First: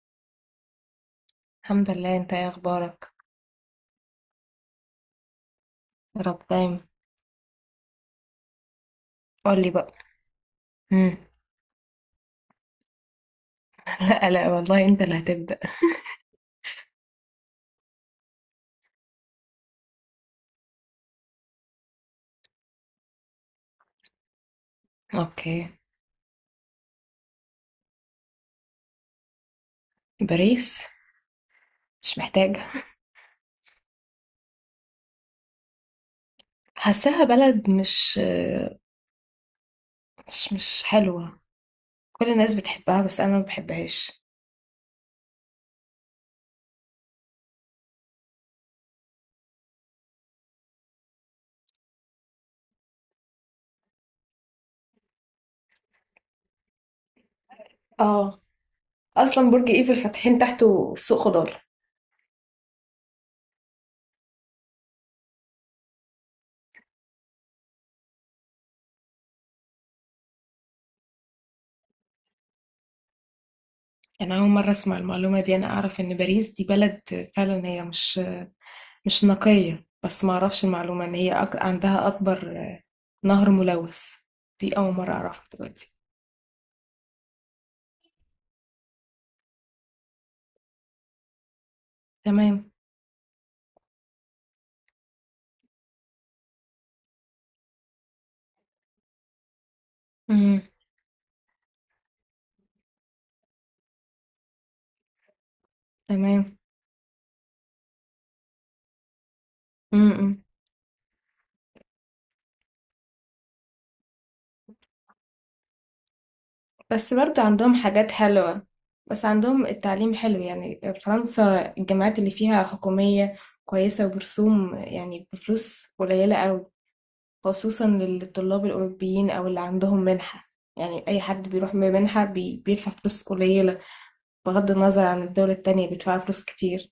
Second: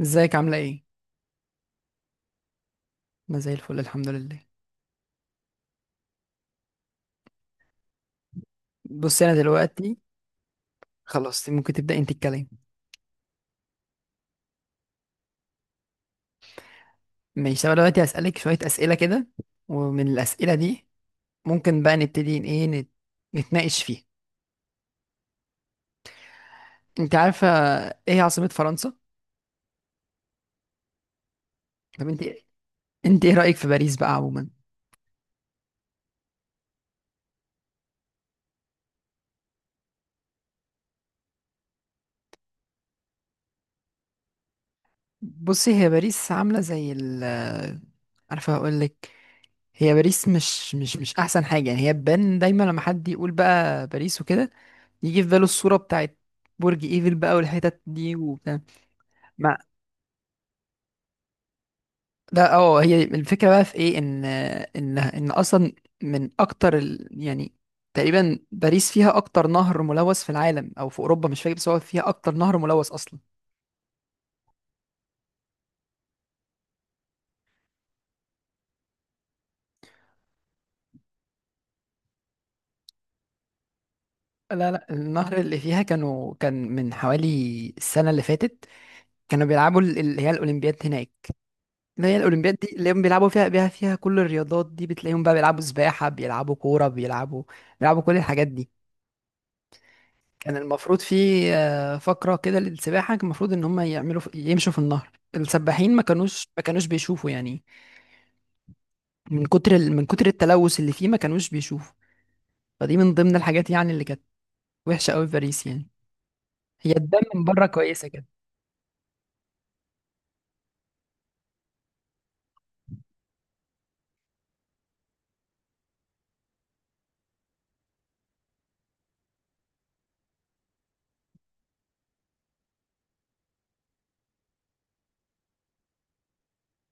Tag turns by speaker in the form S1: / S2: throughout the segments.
S1: ازيك عاملة ايه؟
S2: الحمد لله. انت ايه اخبارك؟
S1: انا زي الفل الحمد لله.
S2: يا رب دايما.
S1: بص انا
S2: قول لي بقى.
S1: دلوقتي،
S2: مم.
S1: خلاص ممكن تبدأ انت الكلام.
S2: لا لا والله انت اللي هتبدأ.
S1: ماشي، انا دلوقتي هسألك شوية اسئلة كده، ومن الاسئلة دي ممكن بقى نبتدي ان ايه نتناقش فيها.
S2: اوكي.
S1: انت عارفة ايه عاصمة فرنسا؟
S2: باريس.
S1: طب
S2: مش
S1: انت،
S2: محتاجة.
S1: انت ايه رأيك في باريس بقى عموما؟
S2: حاساها بلد مش حلوة. كل الناس بتحبها بس انا ما بحبهاش.
S1: بصي، هي باريس عاملة زي ال... عارفة هقولك، هي باريس مش احسن حاجة، يعني هي بان دايما لما حد يقول بقى باريس وكده، يجي في باله الصورة بتاعت برج ايفل بقى والحتت دي
S2: اه،
S1: وبتاع.
S2: اصلا
S1: ما،
S2: برج ايفل فاتحين تحته سوق خضار.
S1: لا اه هي الفكره بقى في ايه، ان ان اصلا من اكتر ال... يعني تقريبا باريس فيها اكتر نهر ملوث في العالم او في اوروبا مش فاكر، بس هو فيها اكتر نهر ملوث اصلا.
S2: انا اول مرة اسمع المعلومة دي، انا اعرف ان باريس دي بلد فعلا هي مش نقية، بس ما اعرفش المعلومة ان هي عندها اكبر نهر ملوث.
S1: لا
S2: دي
S1: لا،
S2: اول مرة
S1: النهر
S2: اعرفها
S1: اللي فيها
S2: دلوقتي.
S1: كان من حوالي السنه اللي فاتت كانوا بيلعبوا اللي هي الاولمبياد هناك، اللي هي الاولمبياد
S2: تمام.
S1: دي اللي هم بيلعبوا فيها، بيها فيها كل الرياضات دي، بتلاقيهم بقى بيلعبوا سباحه، بيلعبوا كوره، بيلعبوا بيلعبوا كل الحاجات دي. كان
S2: امم.
S1: المفروض في فقرة كده للسباحة، كان المفروض ان هم يعملوا يمشوا في النهر. السباحين ما كانوش
S2: تمام.
S1: ما كانوش بيشوفوا، يعني من كتر من كتر
S2: امم.
S1: التلوث اللي فيه ما كانوش بيشوفوا. فدي من ضمن الحاجات يعني اللي كانت وحشة قوي في باريس يعني. هي
S2: بس
S1: الدم
S2: برضو
S1: من بره
S2: عندهم
S1: كويسة
S2: حاجات
S1: كده.
S2: حلوة، بس عندهم التعليم حلو، يعني فرنسا الجامعات اللي فيها حكومية كويسة وبرسوم يعني بفلوس قليلة قوي، خصوصا للطلاب الأوروبيين أو اللي عندهم منحة. يعني أي حد بيروح بمنحة بيدفع فلوس قليلة، بغض النظر عن الدولة التانية بيدفع فلوس كتير.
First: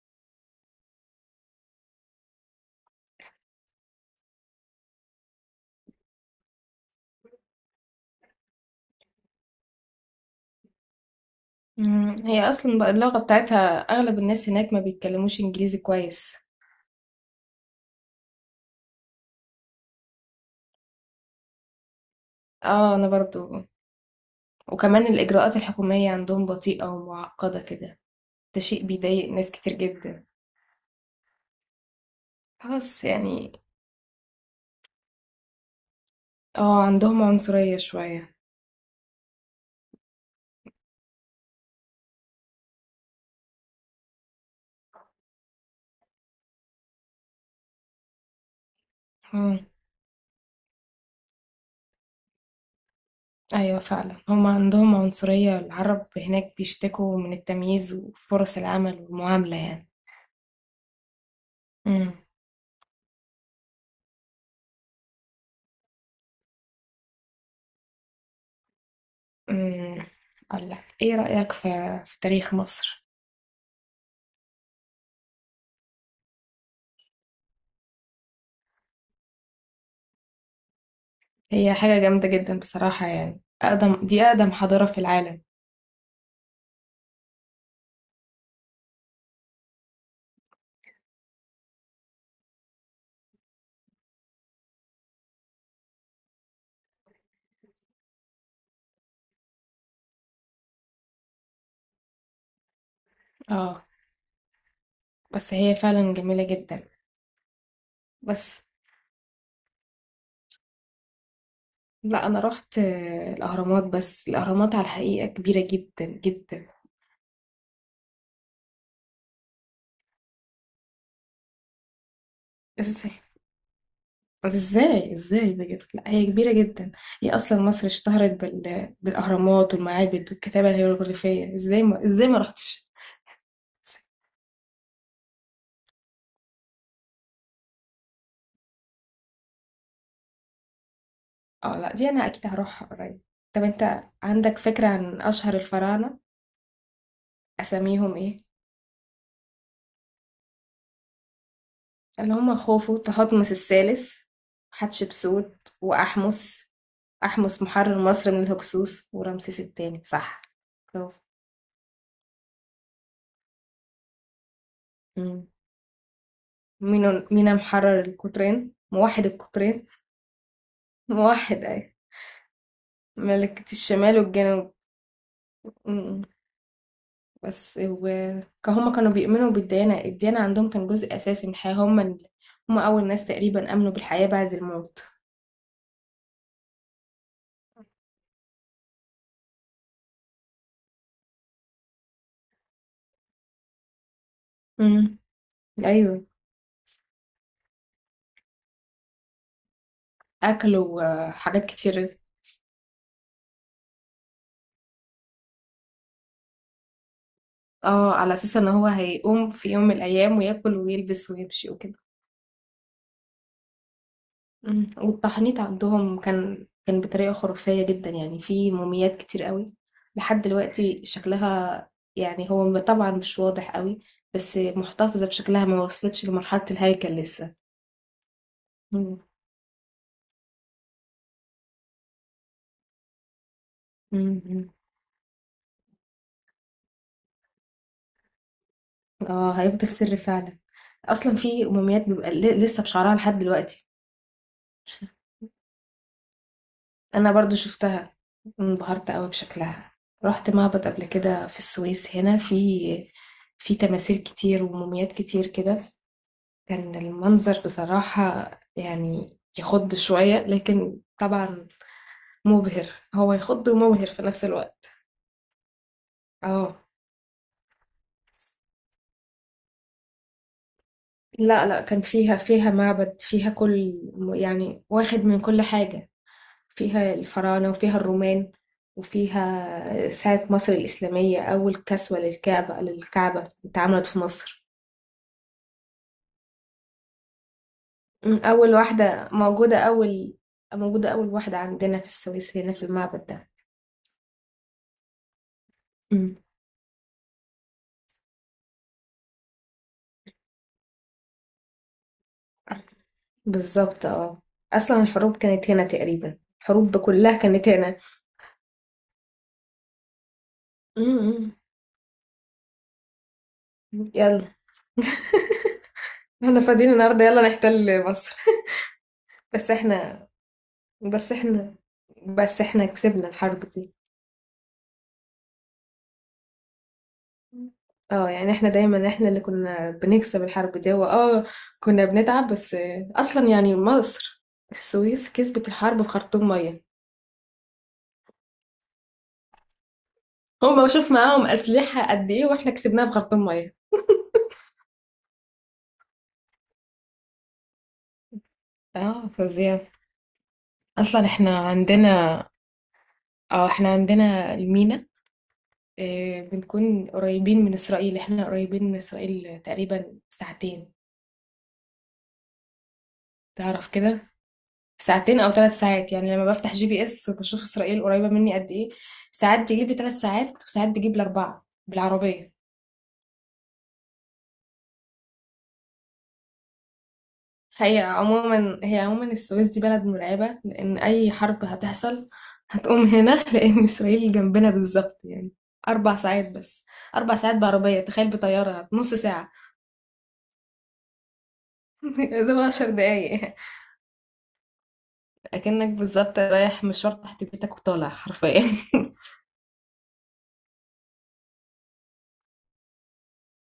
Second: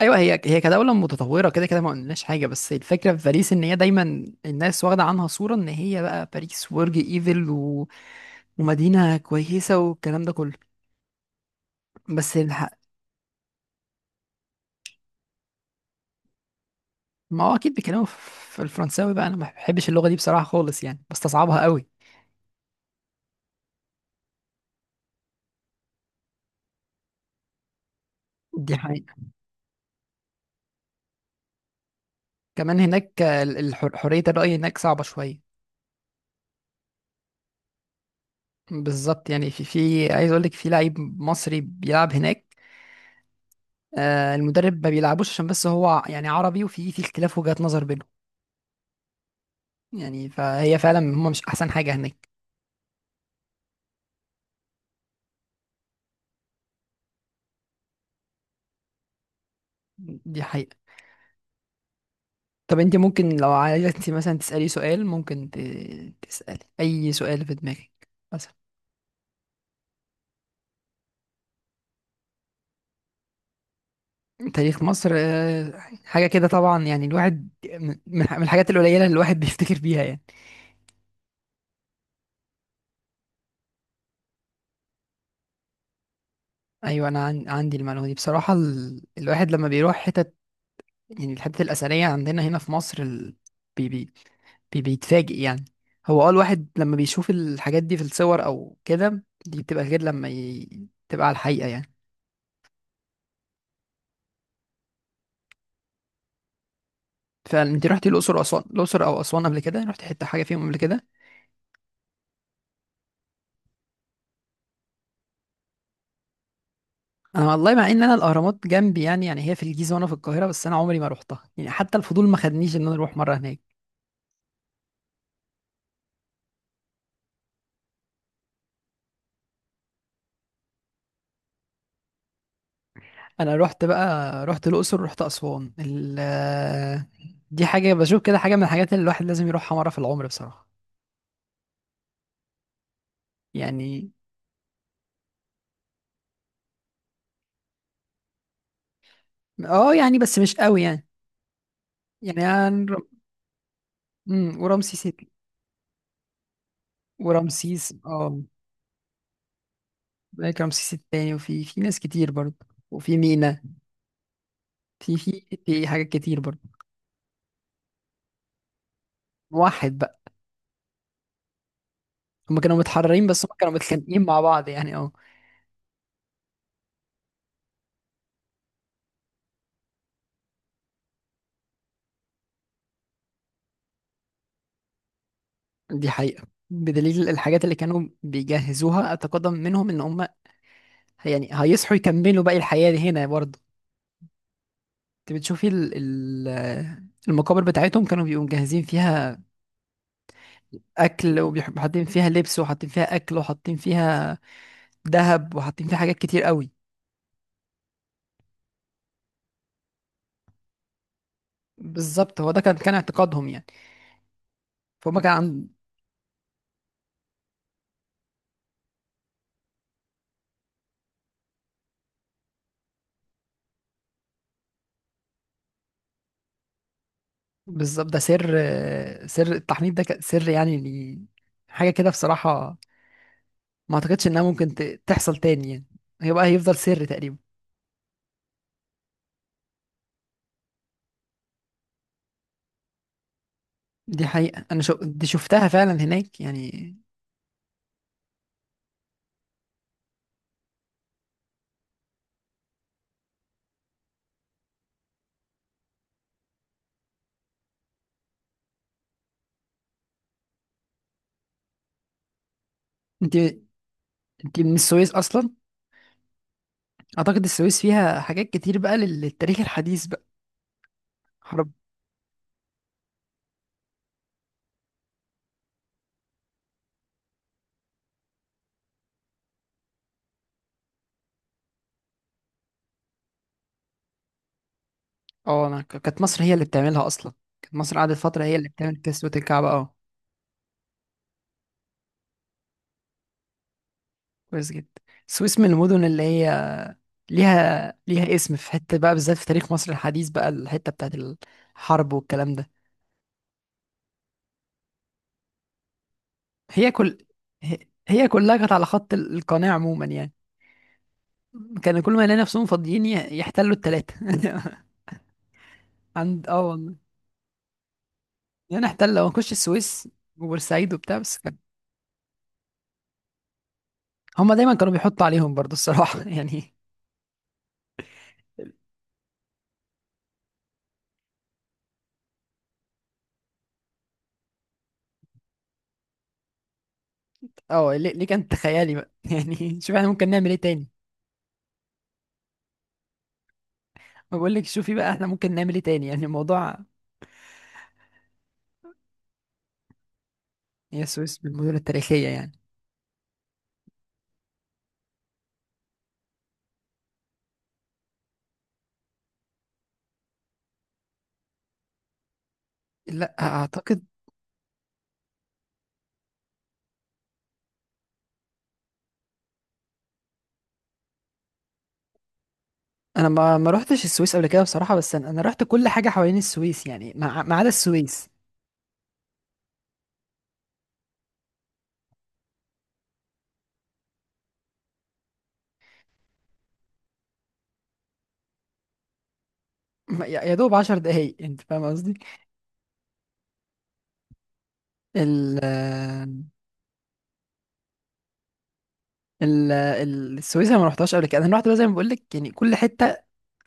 S1: ايوه، هي كدولة متطورة كده كده ما قلناش حاجة، بس الفكرة في باريس ان هي دايما الناس واخدة عنها صورة ان هي بقى باريس، برج ايفل و... ومدينة كويسة والكلام ده كله.
S2: مم.
S1: بس
S2: هي
S1: الح...
S2: أصلا بقى اللغة بتاعتها أغلب الناس هناك ما بيتكلموش إنجليزي كويس.
S1: ما هو اكيد بيكلموا في الفرنساوي بقى، انا ما بحبش اللغه دي بصراحه خالص، يعني بستصعبها قوي.
S2: اه، أنا برضو. وكمان الإجراءات الحكومية عندهم بطيئة ومعقدة كده. ده
S1: دي
S2: شيء
S1: حقيقه.
S2: بيضايق ناس كتير جدا.
S1: كمان
S2: خلاص
S1: هناك
S2: يعني.
S1: حريه الراي هناك صعبه شويه.
S2: اه، عندهم عنصرية شوية.
S1: بالظبط، يعني في عايز اقول لك في لعيب مصري بيلعب هناك، المدرب ما بيلعبوش عشان بس هو يعني عربي، وفي اختلاف وجهات نظر بينهم،
S2: مم.
S1: يعني فهي فعلا هم مش احسن حاجه هناك.
S2: أيوة فعلا، هم عندهم عنصرية، العرب هناك بيشتكوا من التمييز وفرص العمل والمعاملة يعني.
S1: دي حقيقه.
S2: مم.
S1: طب انت ممكن لو عايزه انت مثلا تسالي سؤال، ممكن تسالي اي سؤال في دماغك بس.
S2: مم. أقول لك إيه رأيك في تاريخ مصر؟
S1: تاريخ مصر حاجة كده طبعا، يعني الواحد من الحاجات القليلة اللي الواحد بيفتكر بيها يعني.
S2: هي حاجة جامدة جدا بصراحة، يعني أقدم، دي أقدم حضارة في العالم.
S1: أيوة أنا عندي المعلومة دي بصراحة، ال... الواحد لما بيروح حتت، يعني الحتت الأثرية عندنا هنا في مصر، ال... بي... بي... بيتفاجئ يعني. هو الواحد لما بيشوف الحاجات دي في الصور أو كده، دي بتبقى غير لما ي... تبقى على الحقيقة يعني.
S2: اه، بس هي فعلا جميلة جدا.
S1: فأنت رحتي الأقصر وأسوان،
S2: بس
S1: الأقصر أو أسوان قبل كده رحتي حتة حاجة فيهم قبل كده؟
S2: لا، انا رحت الاهرامات، بس الاهرامات على الحقيقه كبيره جدا جدا.
S1: انا والله مع ان انا الاهرامات جنبي، يعني هي في الجيزه وانا في القاهره، بس انا عمري ما روحتها، يعني حتى الفضول ما خدنيش ان انا
S2: ازاي؟
S1: اروح مره هناك.
S2: ازاي ازاي بجد؟ لا هي كبيره جدا، هي اصلا مصر اشتهرت بالاهرامات والمعابد والكتابه الهيروغليفيه، ازاي ما رحتش؟
S1: انا رحت بقى، رحت الاقصر، رحت اسوان، ال... دي حاجه بشوف كده، حاجه من الحاجات اللي الواحد لازم يروحها مره في العمر بصراحه.
S2: اه لا، دي انا اكيد هروحها قريب. طب انت
S1: يعني
S2: عندك فكره عن اشهر الفراعنه؟ اساميهم ايه؟
S1: اه يعني بس مش قوي يعني.
S2: اللي
S1: يعني
S2: هم خوفو، تحتمس الثالث،
S1: ورمسيس
S2: حتشبسوت، واحمس. احمس
S1: ورمسيس
S2: محرر مصر من الهكسوس، ورمسيس الثاني، صح؟
S1: هناك، رمسيس التاني، وفي ناس كتير برضه، وفي مينا، في في
S2: برافو.
S1: في حاجات كتير برضه.
S2: مينا، مينا محرر القطرين، موحد القطرين.
S1: واحد بقى.
S2: موحد أي،
S1: هما كانوا متحررين، بس هما
S2: ملكة
S1: كانوا
S2: الشمال
S1: متخانقين مع بعض
S2: والجنوب.
S1: يعني، اه.
S2: م- بس، وهما كانوا بيؤمنوا بالديانة، الديانة عندهم كان جزء أساسي من الحياة. هما هما أول ناس تقريبا آمنوا بالحياة بعد الموت.
S1: دي حقيقة، بدليل الحاجات اللي كانوا بيجهزوها أتقدم منهم، إن هم يعني هيصحوا يكملوا باقي الحياة دي هنا برضه.
S2: امم.
S1: أنت بتشوفي
S2: أيوه.
S1: المقابر بتاعتهم كانوا بيبقوا مجهزين فيها
S2: أكلوا. آه،
S1: أكل،
S2: حاجات
S1: وحاطين
S2: كتير.
S1: فيها لبس، وحاطين فيها أكل، وحاطين فيها ذهب، وحاطين فيها حاجات كتير قوي.
S2: اه، على أساس إن هو هيقوم في يوم من الأيام وياكل ويلبس ويمشي وكده.
S1: بالظبط، هو ده كان اعتقادهم يعني.
S2: إمم.
S1: فهم كان
S2: والتحنيط
S1: عن،
S2: عندهم كان بطريقة خرافية جدًا، يعني في مومياوات كتير أوي لحد دلوقتي شكلها، يعني هو طبعًا مش واضح أوي، بس محتفظة بشكلها، ما وصلتش لمرحلة الهيكل لسه.
S1: بالظبط، ده سر،
S2: إمم،
S1: سر التحنيط ده كان سر يعني، ل... حاجة كده بصراحة، ما أعتقدش إنها
S2: إمم، إمم.
S1: ممكن تحصل تاني يعني. هيبقى، هيفضل سر تقريبا.
S2: آه، هيفضل سر فعلًا. أصلًا في مومياوات بيبقى لسه بشعرها لحد دلوقتي.
S1: دي حقيقة، أنا شو... دي شفتها فعلا هناك يعني.
S2: أنا برضه شُفتها، انبهرت أوي بشكلها. رُحت معبد قبل كده في السويس هنا، في في تماثيل كتير ومومياوات كتير كده. كان المنظر بصراحة يعني يخض شوية، لكن طبعا مبهر. هو
S1: أنت
S2: يخض ومبهر في نفس
S1: أنت من
S2: الوقت.
S1: السويس أصلا.
S2: اه
S1: أعتقد السويس فيها حاجات كتير بقى للتاريخ الحديث بقى،
S2: لا
S1: حرب.
S2: لا، كان فيها، فيها معبد، فيها كل، يعني واخد من كل حاجة. فيها الفراعنة وفيها الرومان وفيها ساعة مصر الإسلامية. أول كسوة للكعبة، للكعبة اتعملت في مصر.
S1: أه، أنا كانت مصر هي اللي بتعملها أصلا، كانت مصر قعدت فترة هي اللي
S2: أول
S1: بتعمل
S2: واحدة
S1: كسوة الكعبة،
S2: موجودة،
S1: أه.
S2: أول موجودة، أول واحدة عندنا في السويس هنا في المعبد
S1: كويس جدا. السويس من المدن
S2: ده.
S1: اللي هي ليها اسم في حتة بقى، بالذات في تاريخ مصر الحديث بقى، الحتة بتاعت الحرب والكلام ده.
S2: بالظبط، اه. اصلا الحروب كانت هنا تقريبا،
S1: هي
S2: الحروب
S1: كل
S2: كلها كانت
S1: هي
S2: هنا.
S1: هي كلها كانت على خط القناة عموما يعني.
S2: امم.
S1: كانوا كل ما يلاقي نفسهم فاضيين يحتلوا التلاتة
S2: يلا.
S1: عند،
S2: احنا
S1: اه
S2: فاضيين
S1: والله،
S2: النهارده، يلا نحتل مصر.
S1: يعني احتل ونخش
S2: بس
S1: السويس
S2: احنا،
S1: وبورسعيد وبتاع،
S2: بس
S1: بس كان
S2: احنا، بس احنا كسبنا الحرب دي.
S1: هما دايما كانوا بيحطوا عليهم برضو الصراحة يعني.
S2: اه يعني احنا دايما، احنا اللي كنا بنكسب الحرب دي، هو اه، كنا بنتعب بس. اصلا يعني مصر، السويس كسبت الحرب بخرطوم ميه.
S1: اه، ليه كانت خيالي بقى يعني شوف احنا ممكن نعمل ايه تاني.
S2: هما شوف معاهم اسلحه قد ايه واحنا كسبناها بخرطوم ميه.
S1: ما بقول لك شوفي بقى، احنا ممكن نعمل ايه تاني، يعني الموضوع.
S2: اه، فظيع.
S1: هي
S2: اصلا
S1: السويس
S2: احنا
S1: بالمدن التاريخية
S2: عندنا،
S1: يعني.
S2: اه احنا عندنا المينا. بنكون قريبين من إسرائيل. احنا قريبين من إسرائيل تقريبا ساعتين،
S1: لا
S2: تعرف
S1: اعتقد.
S2: كده، ساعتين أو 3 ساعات. يعني لما بفتح GPS وبشوف إسرائيل قريبة مني قد إيه، ساعات بيجيب لي 3 ساعات وساعات بيجيب لي أربعة بالعربية.
S1: انا ما رحتش السويس قبل كده بصراحة، بس انا رحت كل حاجة حوالين السويس، يعني ما عدا
S2: هي
S1: السويس.
S2: عموما، هي عموما السويس دي بلد مرعبة، لأن أي حرب هتحصل هتقوم هنا. لأن إسرائيل جنبنا بالظبط، يعني 4 ساعات بس. 4 ساعات بعربية، تخيل بطيارة نص ساعة.
S1: يا دوب 10 دقايق، انت فاهم قصدي.
S2: ده 10 دقايق،
S1: ال،
S2: اكنك بالظبط رايح مشوار تحت بيتك وطالع حرفيا.
S1: السويس انا ما رحتهاش قبل كده، انا رحت بقى زي ما بقول لك يعني كل حته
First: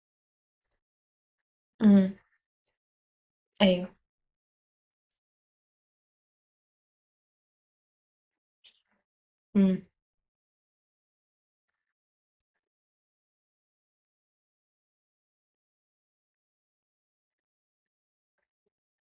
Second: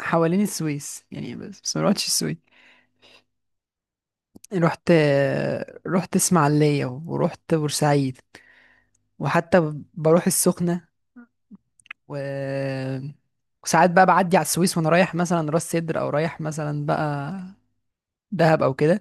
S1: حوالين السويس يعني، بس ما رحتش
S2: امم.
S1: السويس.
S2: ايوه.
S1: رحت، رحت اسماعيليه ورحت بورسعيد، وحتى
S2: امم.
S1: بروح السخنه، و... وساعات بقى بعدي على السويس وانا رايح مثلا راس سدر، او رايح مثلا بقى دهب او كده.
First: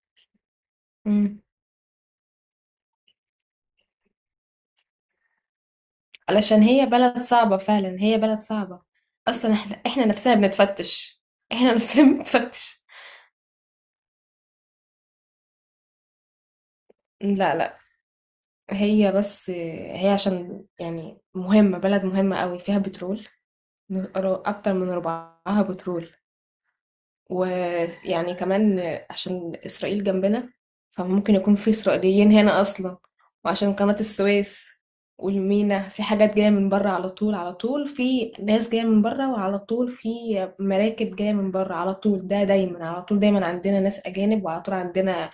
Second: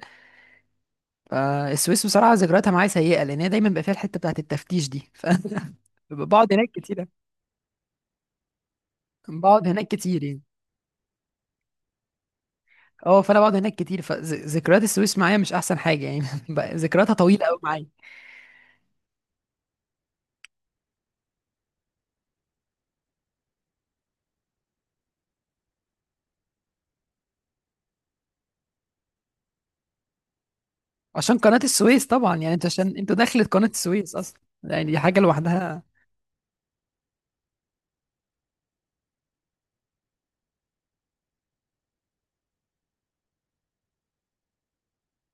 S2: امم.
S1: فالسويس بصراحه ذكرياتها معايا سيئه، لان هي دايما بقى فيها الحته بتاعت التفتيش دي ف بقعد
S2: علشان
S1: هناك
S2: هي
S1: كتير،
S2: بلد صعبة، فعلا هي بلد صعبة. اصلا
S1: بقعد
S2: احنا،
S1: هناك
S2: احنا
S1: كتير
S2: نفسنا
S1: يعني
S2: بنتفتش، احنا نفسنا بنتفتش.
S1: اه، فانا بقعد هناك كتير، فذكريات السويس معايا مش احسن حاجه يعني بقى ذكرياتها طويله
S2: لا
S1: قوي
S2: لا.
S1: معايا.
S2: هي بس، هي عشان يعني مهمة، بلد مهمة قوي، فيها بترول، اكتر من ربعها بترول. ويعني كمان عشان إسرائيل جنبنا، فممكن
S1: عشان
S2: يكون
S1: قناه
S2: في
S1: السويس
S2: إسرائيليين
S1: طبعا، يعني
S2: هنا
S1: انت عشان
S2: أصلا.
S1: انت دخلت قناه
S2: وعشان قناة
S1: السويس اصلا،
S2: السويس
S1: يعني دي حاجه لوحدها.
S2: والمينا، في حاجات جاية من بره على طول، على طول في ناس جاية من بره، وعلى طول في مراكب جاية من بره على طول، ده دايما على طول، دايما عندنا ناس أجانب، وعلى طول عندنا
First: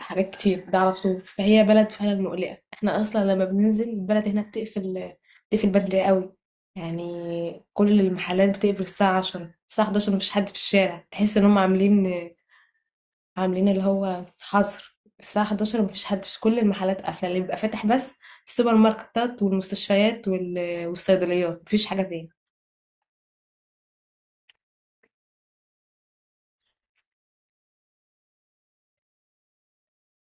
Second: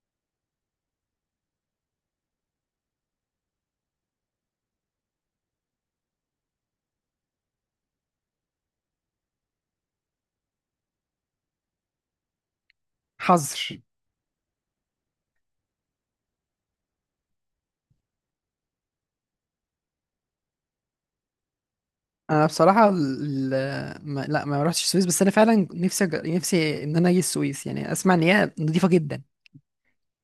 S2: حاجات كتير، ده على طول. فهي بلد فعلا مقلقة. احنا اصلا لما بننزل البلد هنا بتقفل بدري قوي، يعني كل المحلات بتقفل الساعة 10 الساعة 11، مفيش حد في الشارع، تحس ان هم عاملين
S1: حظر.
S2: عاملين اللي هو حظر. الساعة 11 مفيش حد، في كل المحلات قافلة، اللي بيبقى فاتح بس السوبر ماركتات والمستشفيات والصيدليات، مفيش حاجة تاني.
S1: انا بصراحه، ال... ال- ما... لا ما رحتش السويس، بس انا فعلا نفسي أج... نفسي ان انا اجي السويس، يعني اسمع ان هي نظيفه جدا،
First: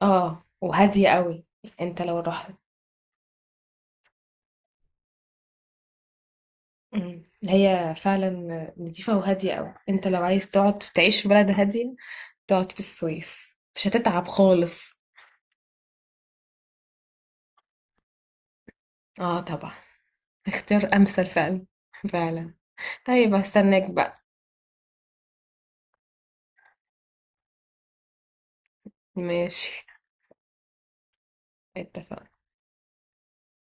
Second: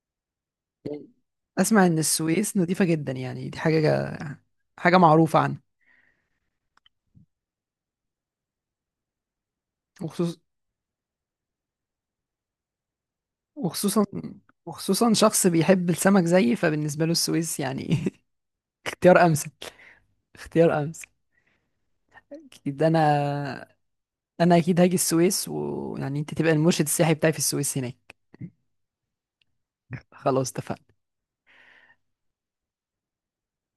S2: اه، وهادية قوي.
S1: اسمع ان
S2: انت لو رحت،
S1: السويس نظيفه جدا، يعني دي حاجه حاجه معروفه عنها.
S2: مم، هي فعلا نضيفة وهادية قوي. انت لو
S1: وخصوص...
S2: عايز تقعد تعيش في بلد هادية، تقعد في السويس مش
S1: وخصوصا،
S2: هتتعب خالص.
S1: وخصوصا شخص بيحب السمك زيي، فبالنسبه له السويس يعني اختيار
S2: اه
S1: امثل،
S2: طبعا.
S1: اختيار
S2: اختيار
S1: امثل.
S2: امثل فعلا. فعلا.
S1: اكيد انا،
S2: طيب هستناك بقى.
S1: انا اكيد هاجي السويس، ويعني انت تبقى المرشد السياحي بتاعي في السويس هناك.
S2: ماشي.
S1: خلاص اتفقنا.
S2: اتفقنا.